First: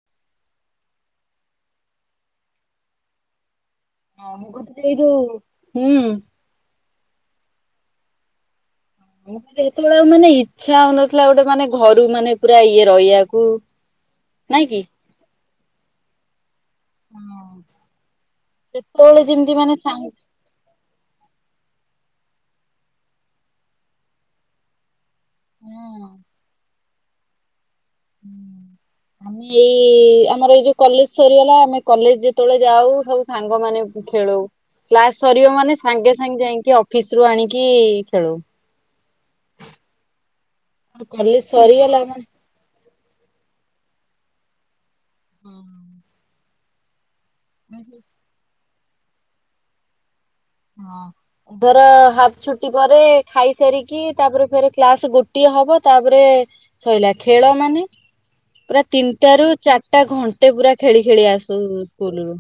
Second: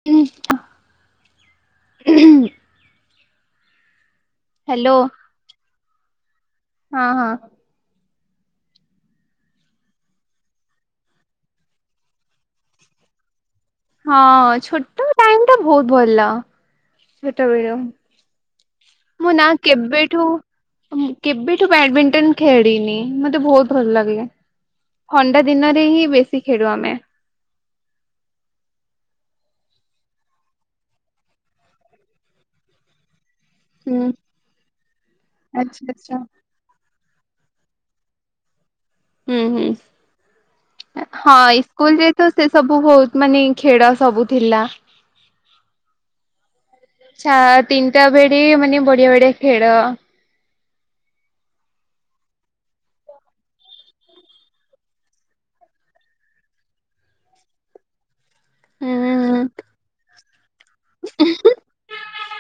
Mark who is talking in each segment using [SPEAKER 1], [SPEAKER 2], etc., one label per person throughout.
[SPEAKER 1] [inaudible]
[SPEAKER 2] ଏଇ
[SPEAKER 1] ହ୍ୟାଲୋ
[SPEAKER 2] ଯୋଉ ହୁଁ।
[SPEAKER 1] ହଁ ହଁ।
[SPEAKER 2] ମୋତେ ଏତେବେଳେ ଆଉ ମାନେ ଇଚ୍ଛା ହଉନଥିଲା ଗୋଟେ ମାନେ ଘରୁ ମାନେ ପୁରା ଇଏ ରହିବାକୁ।
[SPEAKER 1] ହଁ ଅଁ
[SPEAKER 2] ନାଇଁ କି?
[SPEAKER 1] ଛୋଟ ଟାଇମ୍ ଟା ବହୁତ ଭଲ ଛୋଟବେଳୁ
[SPEAKER 2] ସେତେବେଳେ
[SPEAKER 1] ମୁଁ ନା
[SPEAKER 2] ଯେମିତି ମାନେ ସାଙ୍ଗ
[SPEAKER 1] କେବେଠୁ। ଉଁ କେବେଠୁ ବ୍ୟାଡମିଣ୍ଟନ ଖେଳିିନି ମତେ ବହୁତ ଭଲ ଲାଗିଲେ। ଥଣ୍ଡା ଦିନରେ ହିଁ
[SPEAKER 2] ହଁ।
[SPEAKER 1] ବେଶୀ ଖେଳୁ ଆମେ। [inaudible]
[SPEAKER 2] ଏଇ ଆମର ଏଇ ଯୋଉ କଲେଜ ସରିଗଲା ଆମେ କଲେଜ ଯେତେବେଳେ ଯାଉ ସ ସାଙ୍ଗ ମାନ
[SPEAKER 1] ହୁଁ
[SPEAKER 2] ଖେଳୁ କ୍ଲାସ ସରିବ ମାନେ
[SPEAKER 1] ଆଚ୍ଛା ଆଚ୍ଛା।
[SPEAKER 2] ସାଙ୍ଗେ ସାଙ୍ଗେ ଯଇଁକି। ଅଫିସରୁ ଆଣିକି ଖେଳୁ।
[SPEAKER 1] ହୁଁ ହୁଁ
[SPEAKER 2] କଲେଜ
[SPEAKER 1] ହଁ
[SPEAKER 2] ସରିଗଲା
[SPEAKER 1] ଇସ୍କୁଲ୍ ଯେହେତୁ। ସେ ସବୁ ବହୁତ ମାନେ ଖେଳ ସବୁ ଥିଲା।
[SPEAKER 2] ମାନେ
[SPEAKER 1] ଛା ତିନିଟା ଭେଡି ମାନେ ବଢିଆ ବଢିଆ ଖେଳ।
[SPEAKER 2] ହଁ। ଧର ହାଫ ଛୁଟି ପରେ ଖାଇସାରିକି ତାପରେ ଫ କ୍ଲାସ ଗୋଟିଏ ହବ ତାପରେ। ଶଇଲା ଖେଳ ମାନେ। ପୁରା
[SPEAKER 1] ହୁଁ
[SPEAKER 2] ତିନିଟା ରୁ ଚାରିଟା ଘଣ୍ଟେ ପୁରା ଖେଳି ଖେଳି ଆସୁ ସ୍କୁଲ ରୁ।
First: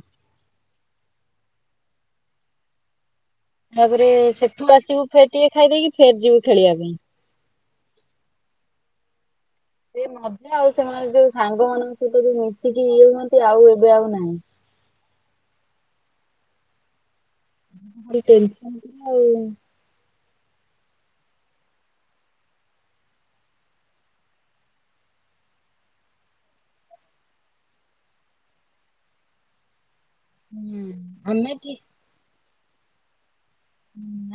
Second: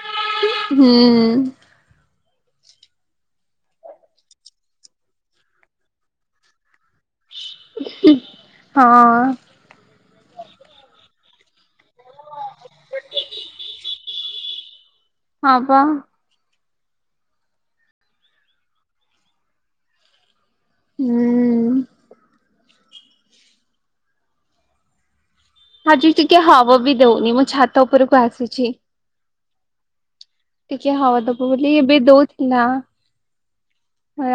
[SPEAKER 1] ହୁଁ।
[SPEAKER 2] ତାପରେ ସେଠୁ ଆସିବୁ ଫେର ଟିକେ ଖାଇଦେଇକି ଫେର ଯିବୁ ଖେଳିବା ପାଇଁ।
[SPEAKER 1] ହୁଁ ହଁ।
[SPEAKER 2] ସେ ମଜା ଆଉ ସେମାନେ ଯୋଉ ସାଙ୍ଗ ମଙ୍କ ସହିତ ଯୋଉ ମିଶିକି ଇଏ ହୁଅନ୍ତି ଆଉ ଏବେ ଆଉ ନାହିଁ।
[SPEAKER 1] ହଁ ପା।
[SPEAKER 2] ଭାରି ଟେନ୍ସନ୍ ଆଉ।
[SPEAKER 1] ହୁଁ ଉଁ ଆଜି ଟିକେ ହାୱା ବି ଦଉନି ମୁଁ ଛାତ ଉପରକୁ ଆସିଛି।
[SPEAKER 2] ହୁଁ
[SPEAKER 1] ଟିକେ ହାୱା ଦବ
[SPEAKER 2] ଆମେ
[SPEAKER 1] ବୋଲି
[SPEAKER 2] ଠିକ
[SPEAKER 1] ଏବେ ଦଉଥିଲା।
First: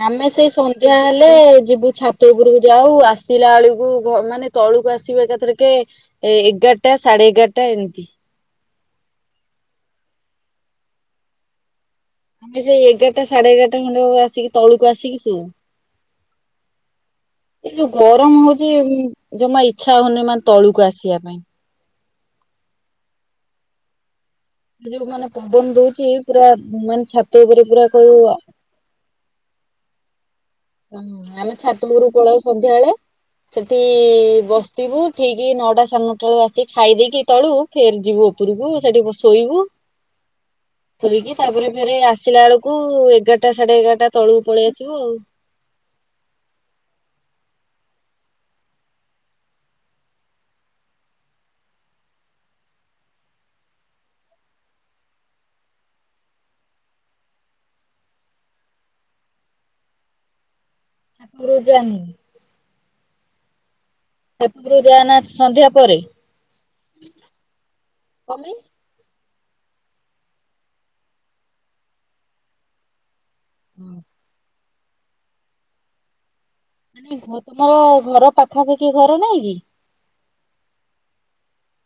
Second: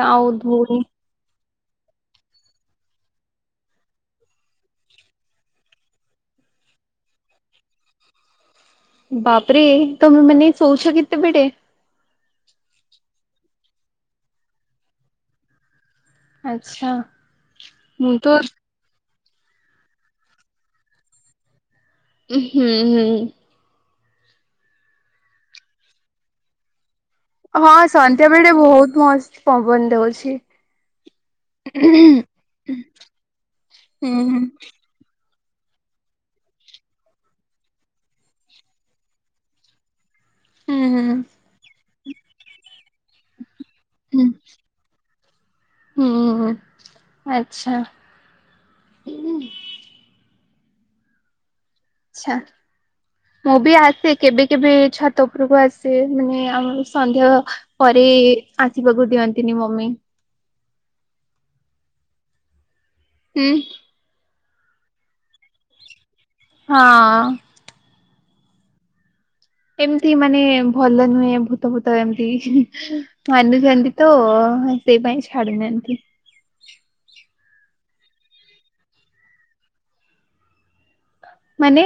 [SPEAKER 2] ଆମେ
[SPEAKER 1] ଆଉ
[SPEAKER 2] ସେଇ
[SPEAKER 1] ଦଉନି।
[SPEAKER 2] ସନ୍ଧ୍ୟା ହେଲେ ଯିବୁ ଛାତ ତ ଉପରକୁ ଯାଉ ଆସିଲା ବେଳକୁ ମାନେ ତଳକୁ ଆସିବେ ଏକାଥର କେ ଏ ଏଗାରଟା ସାଢେ ଏଗାରଟା ଏମିତି।
[SPEAKER 1] ବାପରେ ତମେ ମାନେ ଶୋଉଛ କେତେବେଡେ।
[SPEAKER 2] ଆମେ ସେଇ ଏଗାରଟା ସାଢେ ଏଗାରଟା ଖଣ୍ଡେ ଆସିକି ତଳକୁ ଆସିକି ସୋଉ।
[SPEAKER 1] ଆଛା।
[SPEAKER 2] ଏଇ ଯୋଉ ଗରମ ହଉଚି ଜମା ଇଚ୍ଛା ହଉନି ମାନେ ତଳୁକୁ ଆସିବା ପାଇଁ।
[SPEAKER 1] ଉ ହୁଁ ହୁଁ।
[SPEAKER 2] ଯୋଉ ମାନେ ପବନ ଦଉଚି ପୁରା ମାନେ ଛା
[SPEAKER 1] ହଁ ସନ୍ଧ୍ୟା ବେଳେ ଟିକେ ବହୁତ ମସ୍ତ ପବନ ଦଉଚି।
[SPEAKER 2] ହଁ ଆମେ ଛାତ ଉପରୁ ପଳଉ ସନ୍ଧ୍ୟାବେଳେ ସେଠି
[SPEAKER 1] ହୁଁ ହୁଁ
[SPEAKER 2] ବସିଥିବୁ ତ ଉଠିକି ନଅଟା ସଡେ ନଟା ବେଳୁ ଆସିକି ଖାଇ ଦେଇକି ତଳୁ ଫେର ଯିବୁ ଉପରକୁ ସେଠି ଶୋଇବୁ।
[SPEAKER 1] ହୁଁ
[SPEAKER 2] ଶୋଇକି ତାପରେ ଫେରେ ଆସିଲା ବେଳକୁ ଏଗାରଟା ସାଢେ ଏଗାରଟା ତଳକୁ ପଳେଇ ଆସିବୁ ଆଉ।
[SPEAKER 1] ଉ ହୁଁ ଆଚ୍ଛା। ଉଁ ଆଚ୍ଛା। ମୁଁ ବି ଆସେ କେବେ କେବେ ଛାତ ଉପୁରକୁ ଆସେ ମାନେ ଆମର ସନ୍ଦେହ ପରେ ଆସିବାକୁ ଦିଅନ୍ତିନି ମମି
[SPEAKER 2] ରୋଜାଆନି
[SPEAKER 1] ହୁଁ।
[SPEAKER 2] ସେପରୁ ଯାଏନା ସନ୍ଧ୍ୟା ପରେ
[SPEAKER 1] ହଁ।
[SPEAKER 2] କମି
[SPEAKER 1] ଏମିତି ମାନେ ଭଲ ନୁହେଁ ଭୂତ ଭୂତ ଏମିତି ମାନୁଚନ୍ତି ତ ସେଇ ପାଇଁ ଛାଡୁନାହାନ୍ତି।
[SPEAKER 2] ମାନେ ତମର ଘର ପାଖାପାଖି ଘର ନାଇଁ କି?
[SPEAKER 1] ମାନେ?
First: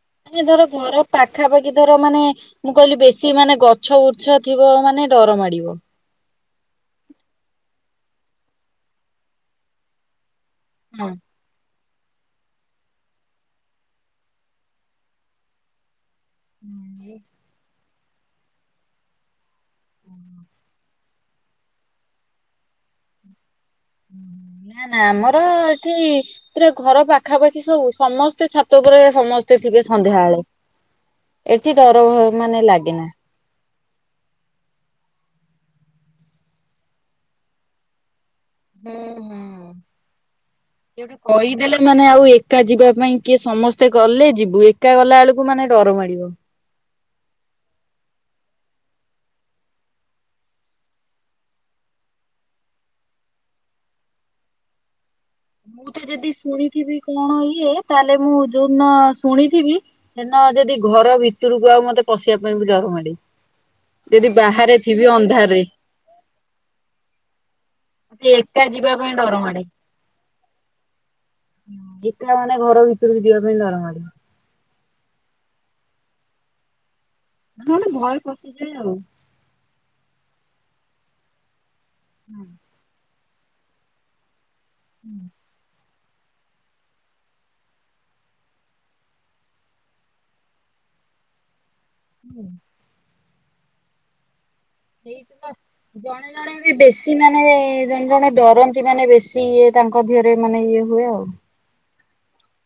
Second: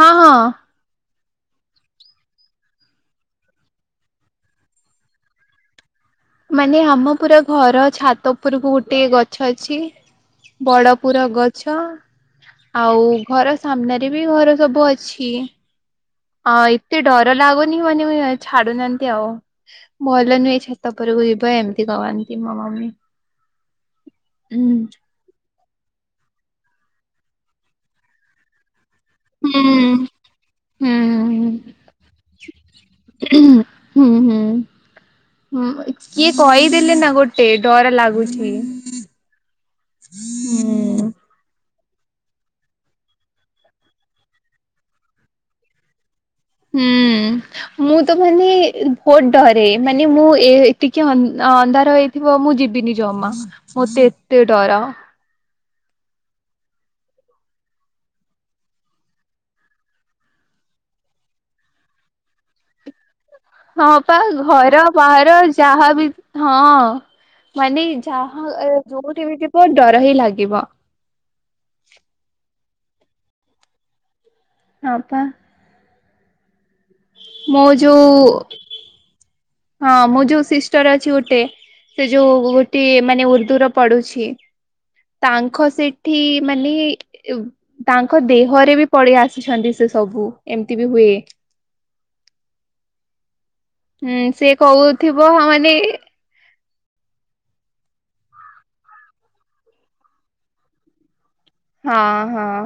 [SPEAKER 1] ହଁ ହଁ
[SPEAKER 2] ଏ ଧର ଘର ପାଖାପାଖି ଧର ମାନେ ମୁଁ କହିଲି ବେଶୀ ମାନେ ଗଛ ବୃଛ ଥିବ ମାନେ ଡର ମାଡିବ।
[SPEAKER 1] ମାନେ ଆମ ପୁରା ଘର ଛାତ ଉପରକୁ ଗୋଟେ ଗଛ ଅଛି। ବଡ
[SPEAKER 2] ହଁ।
[SPEAKER 1] ପୁରା ଗଛ ଆଉ ଘର ସାମ୍ନାରେ ବି ଘର ସବୁ ଅଛି। ହଁ ଏତେ ଡର ଲାଗୁନି ମାନେ ଛାଡୁନାହାନ୍ତି ଆଉ ଭଲ ନୁହେଁ ଛାତ। ଉପରକୁ ଯିବା ଏମିତି କହନ୍ତି ମୋ ମମି। ହୁଁ
[SPEAKER 2] ନା ନା ଆମର ନ୍ତି ପୁରା ଘର ପାଖା ପାଖି ସବୁ ସମସ୍ତେ ଛାତ ଉପରେ ସମସ୍ତେ
[SPEAKER 1] ହୁଁ
[SPEAKER 2] ଥିବେ ସନ୍ଧ୍ୟାବେଳେ ଏଠି
[SPEAKER 1] ହୁଁ
[SPEAKER 2] ଡର ଭୟ ମାନେ ଲାଗେନା।
[SPEAKER 1] ହୁଁ ହୁଁ। ହୁଁ କିଏ କହିଦେଲେ ନା ଗୋଟେ ଡର ଲାଗୁଚି।
[SPEAKER 2] ହୁଁ ହୁଁ।
[SPEAKER 1] ହୁଁ।
[SPEAKER 2] ଗୋଟେ କହିଦେଲେ ମାନେ ଆଉ ଏକା ଯିବା ପାଇଁ, କିଏ ସମସ୍ତେ ଗଲେ ଯିବୁ ଏକା ଗଲା ବେଳକୁ ମାନେ ଡର ମାଡିବ।
[SPEAKER 1] ହୁଁ। ମୁଁ ତ ମାନେ ବହୁତ ଡରେ ମାନେ ମୁଁ ଏ ଟିକେ ଅ ଅନ୍ଧାର ହେଇ ଥିବ ମୁଁ ଯିବିନି ଜମା ମତେ ଏତେ ଡର।
[SPEAKER 2] ମୁଁ ତ ଯଦି ଶୁଣିଥିବି କଣ ଇଏ ତାହେଲେ ମୁଁ ଯୋଉଦିନ ଶୁଣିଥିବି ସେନା ଯଦି ଘର ଭିତରକୁ ଆଉ ମତେ ପଶିବା ପାଇଁ ବି ଡର ମାଡ଼େ।
[SPEAKER 1] ହଁ ପା ଘର ବାହାର
[SPEAKER 2] ଅନ୍ଧାରରେ
[SPEAKER 1] ଯାହାବି ହଁ ମାନେ
[SPEAKER 2] ମତେ
[SPEAKER 1] ଯାହା
[SPEAKER 2] ଏକା
[SPEAKER 1] ଏ
[SPEAKER 2] ଯିବା ପାଇଁ
[SPEAKER 1] ଯୋଉଠି
[SPEAKER 2] ଡର
[SPEAKER 1] ବି
[SPEAKER 2] ମାଡେ।
[SPEAKER 1] ଯିବ ଡର ହିଁ ଲାଗିବ।
[SPEAKER 2] ହୁଁ ଏକା ମାନେ ଘର ଭିତରକୁ ଯିବା ପାଇଁ ଡର ମାଡିବ।
[SPEAKER 1] ହପା। ମୋ
[SPEAKER 2] ମାନେ ଗୋଟେ ଭୟ
[SPEAKER 1] ଯୋଉ
[SPEAKER 2] ପଶିଯାଏ ଆଉ।
[SPEAKER 1] ହଁ ମୋ ଯୋଉ ସିଷ୍ଟର ଅଛି ଗୋଟେ ସେ ଯୋଉ। ମାନେ ଉର୍ଦ୍ଦୁର ପଢୁଛି ତାଙ୍କ ସେଠି ମାନେ। ତାଙ୍କ ଦେହରେ ବି ପଳେଇ ଆସିଛନ୍ତି ସେ ସବୁ। ଏମତି ବି ହୁଏ।
[SPEAKER 2] ହୁଁ
[SPEAKER 1] ହୁଁ ସେ କହୁଥିବ
[SPEAKER 2] ହେଇଠ ତ
[SPEAKER 1] ମାନେ
[SPEAKER 2] ଜଣେ। ଜଣେ ବି ବେଶୀ ମାନେ ଜଣେ ଜଣେ ଡରନ୍ତି ମାନେ ବେଶୀ ଇଏ, ତାଙ୍କ ଦେହରେ ମାନେ ଇଏ ହୁଏ ଆଉ।
[SPEAKER 1] ହଁ ହଁ।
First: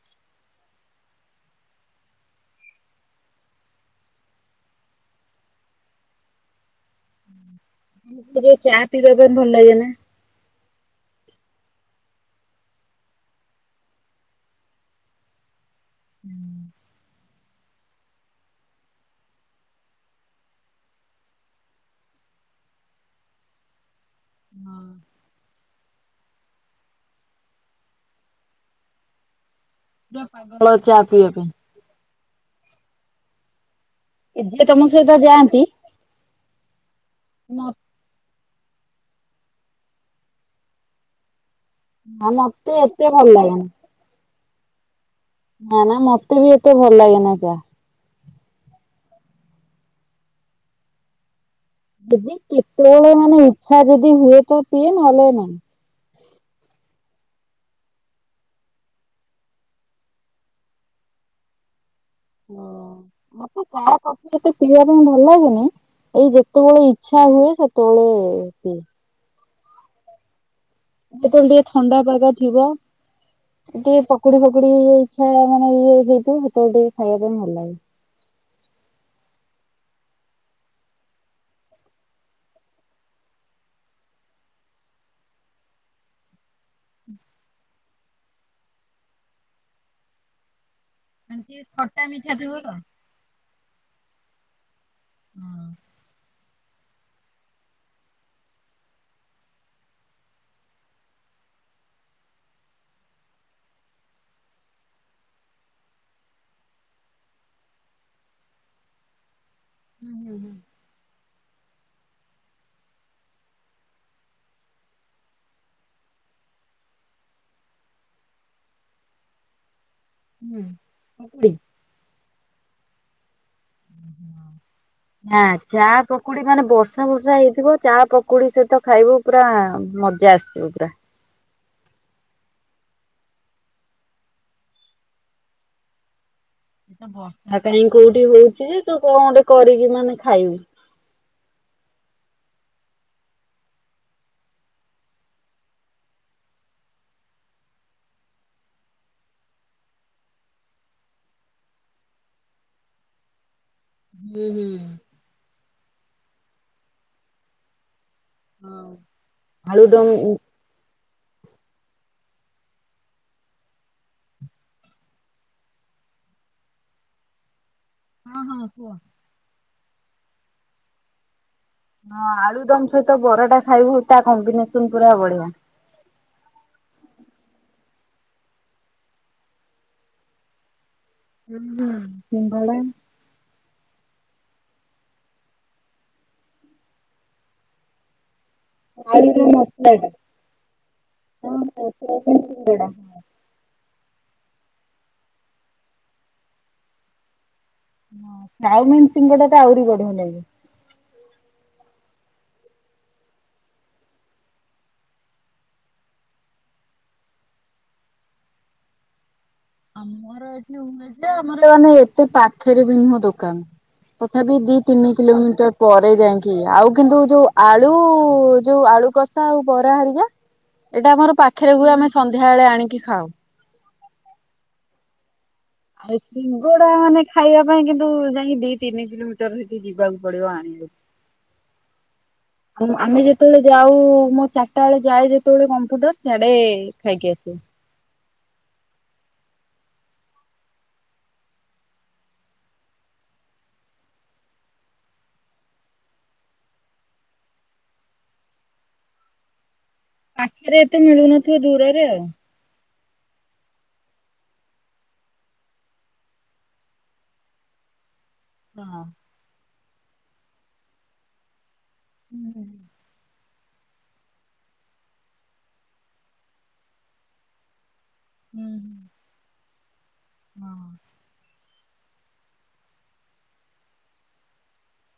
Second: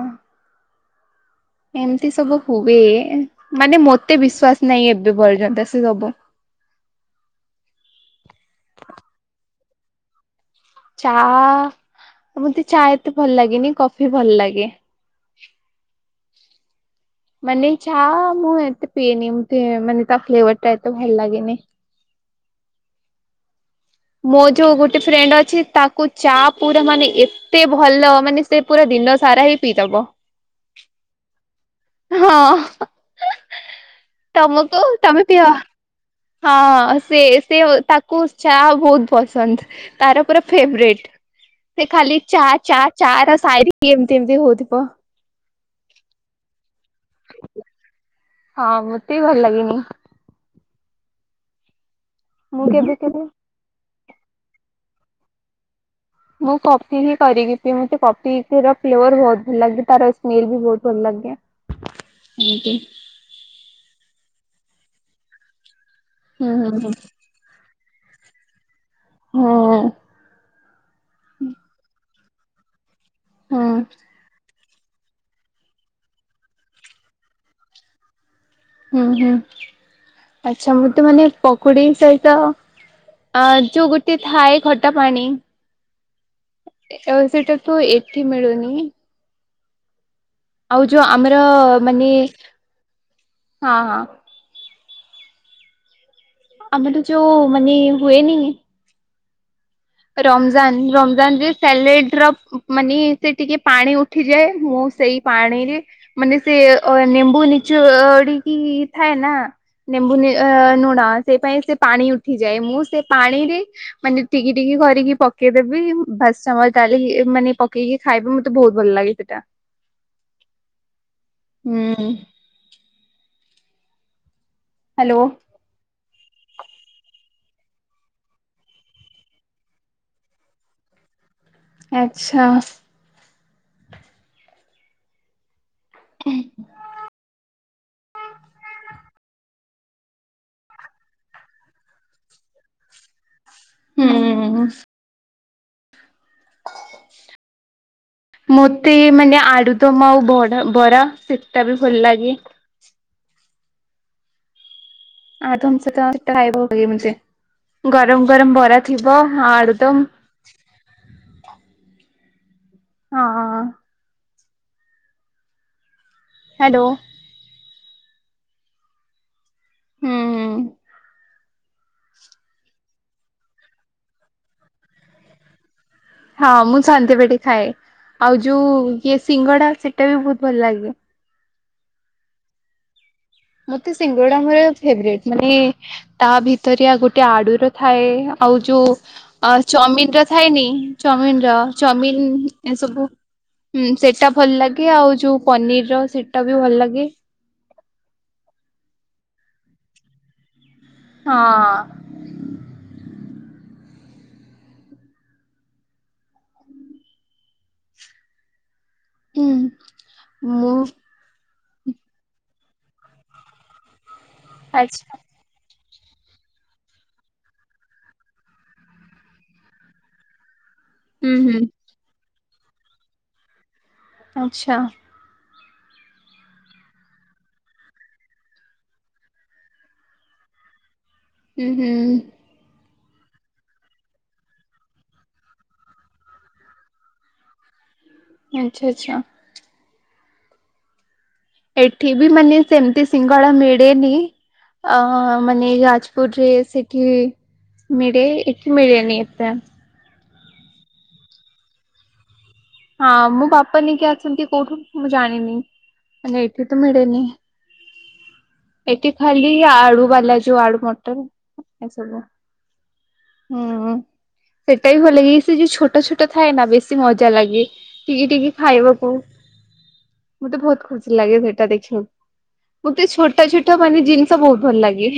[SPEAKER 1] ଏମିତି ସବୁ ହୁଏ ମାନେ ମତେ ବିଶ୍ବାାସ ନାହିଁ ଏବେ ପର୍ଯ୍ୟନ୍ତ ସେ ସବୁ।
[SPEAKER 2] ଚା ପିଇବା ପାଇଁ ଭଲ ଲାଗେ ନା।
[SPEAKER 1] ଚା ମତେ, ଚା ଏତେ ଭଲ ଲାଗେନି, କଫି ଭଲ ଲାଗେ।
[SPEAKER 2] ହୁଁ।
[SPEAKER 1] ମାନେ ଚାହା ମୁଁ, ଏତେ ପିଏନି ମାନେ ତା ଫ୍ଲେଭର ଟା ଏତେ ଭଲ ଲାଗେନି। ମୋ ଯୋଉ ଗୋଟେ ଫ୍ରେଣ୍ଡ୍ ଅଛି ତାକୁ ଚା ପୁରା ମାନେ ଏ ଏତେ ଭଲ ମାନେ ସେ ପୁରା ଦିନ ସାରା ହିଁ ପିଇଦବ।
[SPEAKER 2] ପୁରା ପାଗଳ ଚା ପିଇବା ପାଇଁ।
[SPEAKER 1] ହଁ ହା ହା।
[SPEAKER 2] ପାଇଁ। ଯିଏ
[SPEAKER 1] ତମକୁ
[SPEAKER 2] ତମ ସହିତ
[SPEAKER 1] ତମେ ପିଅ
[SPEAKER 2] ଯାଆନ୍ତି।
[SPEAKER 1] ହଁ ସେ ସେ
[SPEAKER 2] ନା
[SPEAKER 1] ତାକୁ ଚା ହା। ବହୁତ ପସନ୍ଦ ତାର ପୁରା ଫେବରେଟ ସେ ଖାଲି ଚା
[SPEAKER 2] ମତେ
[SPEAKER 1] ଚା
[SPEAKER 2] ଏତେ
[SPEAKER 1] ଚା
[SPEAKER 2] ଭଲ
[SPEAKER 1] ର
[SPEAKER 2] ଲାଗେନି
[SPEAKER 1] ସାୟରି। ଏମିତି ଏମିତି ହଉଥିବ।
[SPEAKER 2] ନା ନା ମତେ ବି ଏତେ ଭଲ ଲାଗେନା ଚା।
[SPEAKER 1] ହଁ ମତେ ବି ଭଲ ଲାଗେନି।
[SPEAKER 2] ଯଦି
[SPEAKER 1] ମୁଁ କେବେ
[SPEAKER 2] କେତେବେଳେ
[SPEAKER 1] କେବେ
[SPEAKER 2] ମାନେ ଇଚ୍ଛା ଯଦି ହୁଏ, ତ ପିଏ ନହଲେ ନାହିଁ।
[SPEAKER 1] ମୁଁ କଫି ହିଁ କରିକି ପି ମତେ କଫି ର ଫ୍ଲେବର। ବହୁତ ଭଲ ଲାଗେ। ତାର ସ୍ମେଲ ବି ବହୁତ ଭଲ ଲାଗେ।
[SPEAKER 2] ଓ
[SPEAKER 1] ଏମତି
[SPEAKER 2] ମତେ ଚା କଫି ଏତେ ପିଇବା ପାଇଁ ଭଲ ଲାଗେନି। ଏଇ
[SPEAKER 1] ହୁଁ ହୁଁ
[SPEAKER 2] ଯେତେବେଳେ
[SPEAKER 1] ହୁଁ
[SPEAKER 2] ଇଚ୍ଛା ହୁଏ। ସେତେବେଳେ ପିଏ।
[SPEAKER 1] ହୁଁ।
[SPEAKER 2] ଯେତେବେଳେ ଟିକେ ଥଣ୍ଡା ପାଗ ଥିବ
[SPEAKER 1] ହୁଁ
[SPEAKER 2] ଟିକେ ପକୁଡି ଫକୁଡି ଇଛା ମାନେ ଇଏ ହେଇଥିବ ସେତେବେଳେ ଟିକେ ଖାଇବା ପାଇଁ ଭଲ ଲାଗେ।
[SPEAKER 1] ହୁଁ ହୁଁ ଆଚ୍ଛା ମୁଁ ତ ମାନେ ପକୁଡି ସହିତ ଆ ଯୋଉ ଗୋଟେ ଥାଏ ଖଟା ପାଣି ଏ ସେଇଟା ତୁ ଏଠି ମିଳୁନି। ଆଉ ଯୋଉ ଆମର
[SPEAKER 2] ମାନେ ଟିକେ ଖଟା
[SPEAKER 1] ମାନେ
[SPEAKER 2] ମିଠା ଥିବ ତ।
[SPEAKER 1] ହଁ ହଁ
[SPEAKER 2] ହଁ।
[SPEAKER 1] ଆମଠୁ ଯୋଉ ମାନେ ହୁଏନି ରମଜାନ ରମଜାନ ଯେ ସାଲେଡ ର ମାନେ ସେ ଟିକେ ପାଣି ଉ ଉଠି ଯାଏ ମୁଁ ସେଇ ପାଣିରେ ମାନେ ସେ ନିମ୍ୱୁ ନିଚୋଡିକି ଥାଏ ନା
[SPEAKER 2] ହୁଁ
[SPEAKER 1] ନେମ୍ବୁ
[SPEAKER 2] ହୁଁ
[SPEAKER 1] ନୁଣା ସେଇ ପାଇଁ ସେ ପାଣି ଉଠିଯାଏ ମୁଁ ସେ ପାଣିରେ ମାନେ ଟିକେ ଟିକି କରରିକି ପକେଇଦେବି ଭସ ମାନେ ପକେଇକି ଖାଇବି ମତେ ବହୁତ ଭଲ ଲାଗେ ସେଇଟା।
[SPEAKER 2] ହୁଁ, ହଁ କୁଡେ?
[SPEAKER 1] ହୁଁ। ହ୍ୟାଲୋ
[SPEAKER 2] ଆଁ। ଚା ପକୁଡି ମାନେ ବର୍ଷା ଫର୍ଷା ହେଇଥିବ ଚା ପକୁଡି ସହିତ ଖାଇବ ପୁରା ମଜା ଆସିଥିବ ପୁରା।
[SPEAKER 1] ଆଛା। କି
[SPEAKER 2] ବର୍ଷା କାଇହିଁ କୋଉଠି ହଉଛି ତୁ କଣ ଗୋଟେ କରିକି ମାନେ ଖାଇବୁ।
[SPEAKER 1] ହୁଁ। ହ ମତେ ମାନେ ଆଡୁଦମା ଆଉ ବ ବରା ସେତଟା ବି ଭଲ ଲାଗେ।
[SPEAKER 2] ହୁଁ ହୁଁ।
[SPEAKER 1] ଆ ତମ ସତ ଖାଇବମ ଗରମ ଗରମ ବରା
[SPEAKER 2] ହଁ
[SPEAKER 1] ଥିବ ଆ ଆଡୁଦମ।
[SPEAKER 2] ଆଳୁଦମ୍ ହଁ
[SPEAKER 1] ହଁ ହଁ। ହାଲୋ।
[SPEAKER 2] ହଁ କୁହ?
[SPEAKER 1] ହୁଁ ହୁଁ।
[SPEAKER 2] ହଁ ଆଳୁ ଦମ ସହିତ ବରାଟା ଖାଇବୁ ତା କମ୍ବିନେସନ ପୁରା ବଢିଆ।
[SPEAKER 1] ହଁ ମୁଁ ଶନ୍ତି ବାଡ଼ି ଖାଏ। ଆଉ ଯୋଉ ଇଏ ସିଙ୍ଗଡା ସେଟା ବି ବୋହୁତ୍ ଭଲ ଲାଗେ।
[SPEAKER 2] ହୁଁ ହୁଁ, ସିଙ୍ଗଡା
[SPEAKER 1] ମତେ ସିଙ୍ଗଡା ମୋର ଫେବରେଟ୍, ମାନେ ତା ଭିତରେ ଆ ଗୋଟେ ଆଡୁର ଥାଏ। ଆଉ
[SPEAKER 2] ଆଳୁର
[SPEAKER 1] ଯୋଉ
[SPEAKER 2] ମସଲାଟା।
[SPEAKER 1] ଚାଉମିନ ର ଥାଏନି ଚାଉମିନ ର ଚଉମିନ ଏ ସବୁ ହୁଁ ସେଇଟା ଭଲ ଲାଗେ। ଆଉ ଯୋଉ ପନିର ସେଇଟା ବି ଭଲ ଲାଗେ।
[SPEAKER 2] ହ ଚାଉମିନ୍ ସିଙ୍ଗଡା ଟା ଆହୁରି ବଢିଆ ଲାଗେ।
[SPEAKER 1] ହଁ। ହୁଁ।
[SPEAKER 2] ଆମର ଏଠି ଆମର ମାନେ ଏତେ ପାଖରେ ବି ନୁହଁ ଦୋକାନ। ତଥାପି ଦି ତିନି
[SPEAKER 1] ଆଚ୍ଛା
[SPEAKER 2] କିଲୋମିଟର। ପରେ ଯାଇକି, ଆଉ କିନ୍ତୁ ଯୋଉ ଆଳୁ ଯୋଉ ଆଳୁ କଷା ଆଉ ବରା ହାରିକା ଏଇଟା
[SPEAKER 1] ହୁଁ
[SPEAKER 2] ଆମର
[SPEAKER 1] ହୁଁ
[SPEAKER 2] ପାଖରେ ହୁଏ ଆମେ ସନ୍ଧ୍ୟାବେଳେ ଆଣିକି ଖାଉ।
[SPEAKER 1] ଆଚ୍ଛା।
[SPEAKER 2] ଆଉ ସିଙ୍ଗଡା ମାନେ ଖାଇବା ପାଇଁ କିନ୍ତୁ ଯାଇକି ଦି ତିନି କିଲୋମିଟର ସେଠି ଯିବାକୁ ପଡିବ ଆଣିବା ଆଣିବା। ହ
[SPEAKER 1] ହୁଁ ହୁଁ।
[SPEAKER 2] ଆମେ ଯେତେବେଳେ ଯାଉ ମୋ ଚାରିଟା ବେଳେ ଯାଏ ଯେତେବେଳେ କମ୍ପୁଟର, ସିଆଡେ ଖାଇକି ଆସୁ।
[SPEAKER 1] ଆଛା ଆଛା। ଏଠି ବି ମାନେ ସେମିତି ସିଙ୍ଗଡା ମିଳେନି ଅ ମାନେ ଯାଜପୁର୍ ରେ ସେଠି ମିଳେ ଏଠି ମିଳେନି ଏତେ।
[SPEAKER 2] ପାଖରେ ଏତେ ମିଳୁନଥିବ ଦୂରରେ ଆଉ।
[SPEAKER 1] ହଁ ମୋ ବାପା ନେଇକି ଅଛନ୍ତି କୋଉଠୁ ମୁଁ ଜାଣିନି ମାନେ ଏଇଠି ତ ମିଳେନି।
[SPEAKER 2] ହଁ।
[SPEAKER 1] ଏଠି ଖାଲି ଆଳୁ ବାଲା ଯୋଉ ଆଳୁ ମଟର ଏ ସବୁ।
[SPEAKER 2] ହୁଁ।
[SPEAKER 1] ହୁଁ ସେଟା ବି ଭଲ ଲାଗେ, ସେ ଯୋଉ ଛୋଟ ଛୋଟ ଥାଏ ନା ବେଶୀ ମଜା ଲାଗେ। ଟିକେ ଟିକେ
[SPEAKER 2] ହୁଁ ହୁଁ
[SPEAKER 1] ଖାଇବାକୁ ମତେ ବୋହୁତ୍
[SPEAKER 2] ହଁ।
[SPEAKER 1] ଖୁସି ଲାଗେ ସେଟା ଦେଖି ବାକୁ। ମତେ ଛୋଟ ଛୋଟ ମାନେ ଜିନିଷ ବୋହୁତ୍ ଭଲ ଲାଗେ।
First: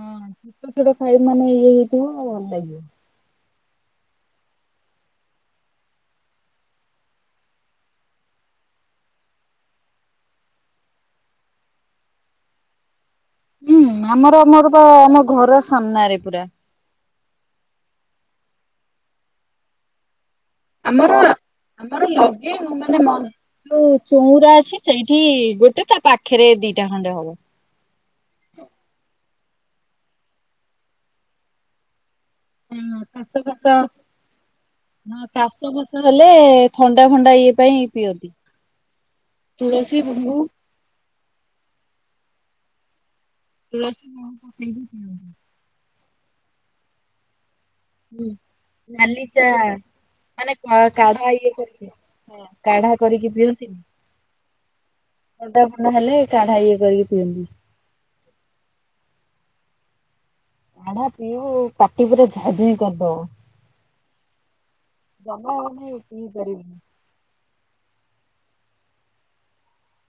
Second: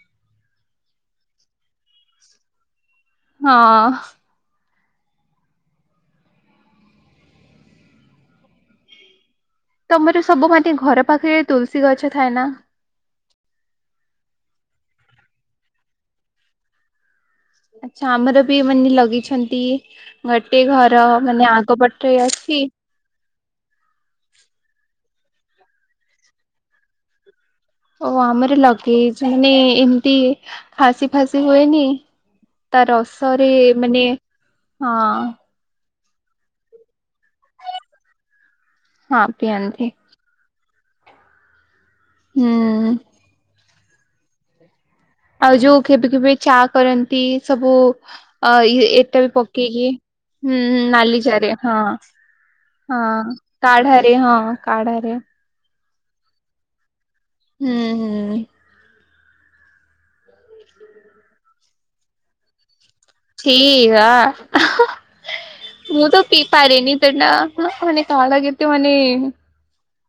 [SPEAKER 2] ହଁ ଛୋଟ ଛୋଟ ଖାଇ ମାନେ ଇଏ ହେଇଥିବ ଆଉ ଭଲ ଲାଗିବ।
[SPEAKER 1] ହଁ। ତମର ସବୁ ମାନେ ଘର ପାଖରେ ତୁଳସୀ ଗଛ ଥାଏ ନା?
[SPEAKER 2] ହୁଁ ଆମର ଆମର ବା ଆମ ଘର ସାମ୍ନାରେ ପୁରା।
[SPEAKER 1] ଆଛା ଆମର ବି ମାନେ ଲଗେଇଛନ୍ତି ଗୋଟେ ଘର ମାନେ ଆଗ ପଟରେ ଅଛି
[SPEAKER 2] ନାଁମ ଯୋଉ ଚଉୁରା ଅଛି, ସେଇଠି ଗୋଟେ ତା ପାଖରେ ଦିଟା ଖଣ୍ଡେ ହବ।
[SPEAKER 1] ଓ ଆମର ଲଗେଇଛୁ ମାନେ ଏମିତି ଖାସି ଫାସି ହୁଏନି ତ
[SPEAKER 2] ହଁ କାଶ
[SPEAKER 1] ରସରେ
[SPEAKER 2] ଫାଶ
[SPEAKER 1] ମାନେ ହଁ।
[SPEAKER 2] କାଶ। ଫାସ ହେଲେ ଥଣ୍ଡା, ଫଣ୍ଡା ଇଏ ପାଇଁ ପିଅନ୍ତି।
[SPEAKER 1] ହଁ ପିଅନ୍ତି।
[SPEAKER 2] ହବୁ
[SPEAKER 1] ହୁଁ।
[SPEAKER 2] ତୁଳସ [unintelligible]
[SPEAKER 1] ଆଉ ଯୋଉ କେବେ କେବେ ଚା କରନ୍ତି ସବୁ
[SPEAKER 2] ହୁଁ। ନାଲି
[SPEAKER 1] ଏଟା ବି
[SPEAKER 2] ଚା
[SPEAKER 1] ପକେଇକି।
[SPEAKER 2] ମାନେ
[SPEAKER 1] ହୁଁ,
[SPEAKER 2] କା
[SPEAKER 1] ହୁଁ
[SPEAKER 2] କାଢା ଇଏ
[SPEAKER 1] ନାଲିଚାରେ ହଁ।
[SPEAKER 2] କରିକି। କାଢା
[SPEAKER 1] ହଁ
[SPEAKER 2] କରିକି ପିଅନ୍ତିନି
[SPEAKER 1] କାଢାରେ ହଁ କାଢାରେ।
[SPEAKER 2] ଥଣ୍ଡା, ପଣ୍ଡା ହେଲେ କାଢା ଇଏ କରିକି ପିଅନ୍ତି।
[SPEAKER 1] ହୁଁ, ହୁଁ।
[SPEAKER 2] କାଢା ପିଉ ବୁ ପାଟି ପୁରା ଝାଇଁ ଝାଇଁ କରିଦବ।
[SPEAKER 1] ଛି, ଆ,
[SPEAKER 2] ଜମା ମାନେ
[SPEAKER 1] ମୁଁ ତ
[SPEAKER 2] ପିଇ
[SPEAKER 1] ପି
[SPEAKER 2] ପାରିବୁନି
[SPEAKER 1] ପାରେନି, ସେଟା ମାନେ କାଢା କେତେ ମାନେ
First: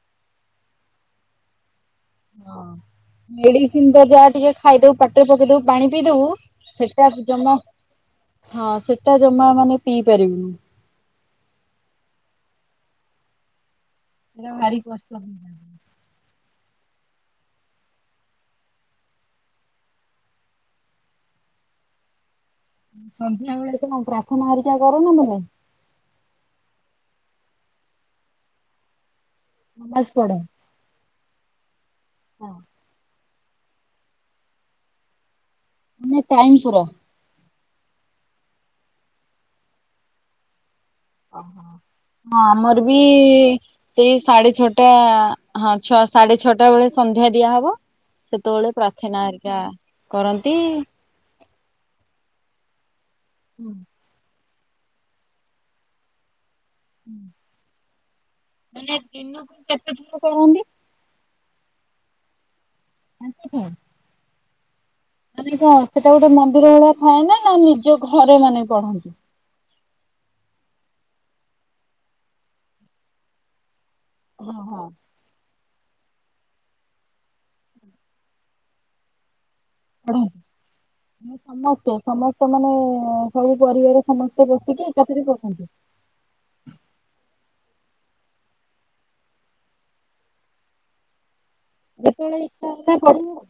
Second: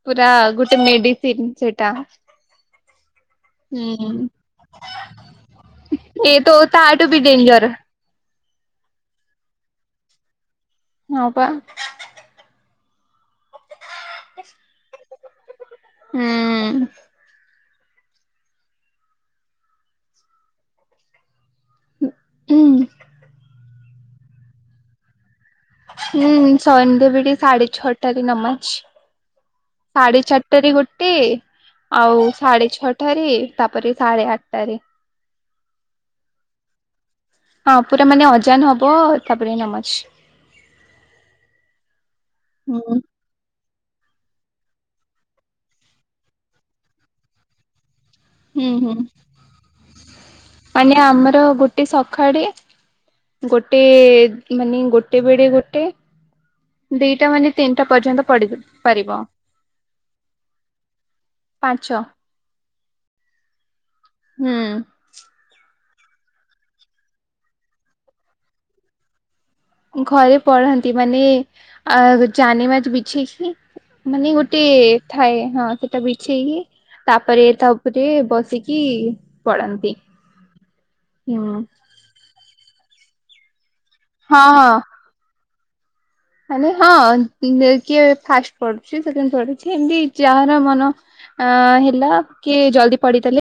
[SPEAKER 1] ପୁରା ଗୋଟେ ମେଡିସିନ ସେଟା।
[SPEAKER 2] ହଁ। ମେଡିସିନ ତ ଯାହା
[SPEAKER 1] ହୁଁ
[SPEAKER 2] ଟିକେ ଖାଇଦବୁ ପାଟିରେ ପକେଇ ଦବୁ ପାଣି ପିଇ ଦବୁ
[SPEAKER 1] ଏ ତ ତାଠୁ
[SPEAKER 2] ସେଟା
[SPEAKER 1] ବି
[SPEAKER 2] ଜମା
[SPEAKER 1] ଡେଞ୍ଜର
[SPEAKER 2] ହଁ ସେଟା ଜମା ମାନେ ପିଇ ପାରିବୁନି।
[SPEAKER 1] ହଁ ପା।
[SPEAKER 2] ସେଟା ଭାରି କଷ୍ଟ।
[SPEAKER 1] ହୁଁ। ଉୁଁହୁଁ,।
[SPEAKER 2] ସନ୍ଧ୍ୟା ବେଳେ କଣ ପ୍ରାର୍ଥନା ହରିକା କରଉ ନା ନାହିଁ।
[SPEAKER 1] ହୁଁ ସନ୍ଧ୍ୟାବେଳେ ଠିକ ସାଢେ ଛଅଟାରେ ନମାଜ।
[SPEAKER 2] ନମାଜ
[SPEAKER 1] ସାଢେ
[SPEAKER 2] ପଢ
[SPEAKER 1] ଚାରିଟା ଗୋଟେ, ଆଉ
[SPEAKER 2] ହଁ
[SPEAKER 1] ସାଢେ ଛଅ ଟା ରେ ତାପରେ ସାଢ଼େ ଆଠଟାରେ।
[SPEAKER 2] ମାନେ ଟାଇମ ପୁରା।
[SPEAKER 1] ହଁ ପୁରା ମାନେ ଅଜାନ ହବ ତାପରେ ନମାଜ।
[SPEAKER 2] ଓହୋ, ହଁ
[SPEAKER 1] ହୁଁ
[SPEAKER 2] ଆମର ବି ସେଇ ସାଢେ ଛଅଟା ହଁ ଛ ସାଢେ ଛଅଟା ବେଳେ ସନ୍ଧ୍ୟା ଦିଆହବ
[SPEAKER 1] ହୁଁ
[SPEAKER 2] ସେତେବେଳେ ପ୍ରାର୍ଥନା ଆରିକା କରନ୍ତି
[SPEAKER 1] ଆଜ୍ଞା, ଆମର ଗୋଟେ ସକାଳେ ଗୋଟେ ମାନେ ଗୋଟେ ବେଳେ ଗୋଟେ ଦିଟା ମାନେ ତିନିଟା ପର୍ଯ୍ୟନ୍ତ ପଢିବେ
[SPEAKER 2] ମାନେ ଦିନକୁ କେତେ ଥର ପଢନ୍ତି?
[SPEAKER 1] ପାଞ୍ଚ।
[SPEAKER 2] ପାଞ୍ଚ ଟାଇମ୍?
[SPEAKER 1] ହୁଁ।
[SPEAKER 2] ହଁ ସେଟା ଗୋଟେ ମନ୍ଦିର ଭଳିଆ ଥାଏ ନା ନା ନିଜ ଘରେ ମାନେ ପଢନ୍ତି?
[SPEAKER 1] ଘରେ ପଢନ୍ତି ମାନେ ଆ [unintelligible] ବିଛେଇକି ମାନେ
[SPEAKER 2] ହଁ
[SPEAKER 1] ଗୋଟେ
[SPEAKER 2] ହଁ।
[SPEAKER 1] ଥାଏ ହଁ ସେଟା ବିଛେଇକି ତାପରେ ତା ଉପରେ ବସିକି ପଢ଼ନ୍ତି।
[SPEAKER 2] ପଢ଼ନ୍ତି ଆମେ ସମସ୍ତେ ସମସ୍ତେ ମାନେ ସବୁ ପରିବାର ସମସ୍ତେ
[SPEAKER 1] ହଁ ହଁ
[SPEAKER 2] ବସିକି ଚାକିରି କରୁଛନ୍ତି?
[SPEAKER 1] ମାନେ ହଁ କିଏ ଫାଷ୍ଟ ପଢୁଛି କିଏ ସେକେଣ୍ଡ ପଢୁଛି ଏମ୍ତି ଯାହାର ମନ ଅଁ ହେଲା,
[SPEAKER 2] ଯେତେବେଳେ ଇଚ୍ଛା
[SPEAKER 1] କିଏ ଜଲ୍ଦି
[SPEAKER 2] ହେଲା ପଢିବୁ
[SPEAKER 1] ପଢିଦେଲେ।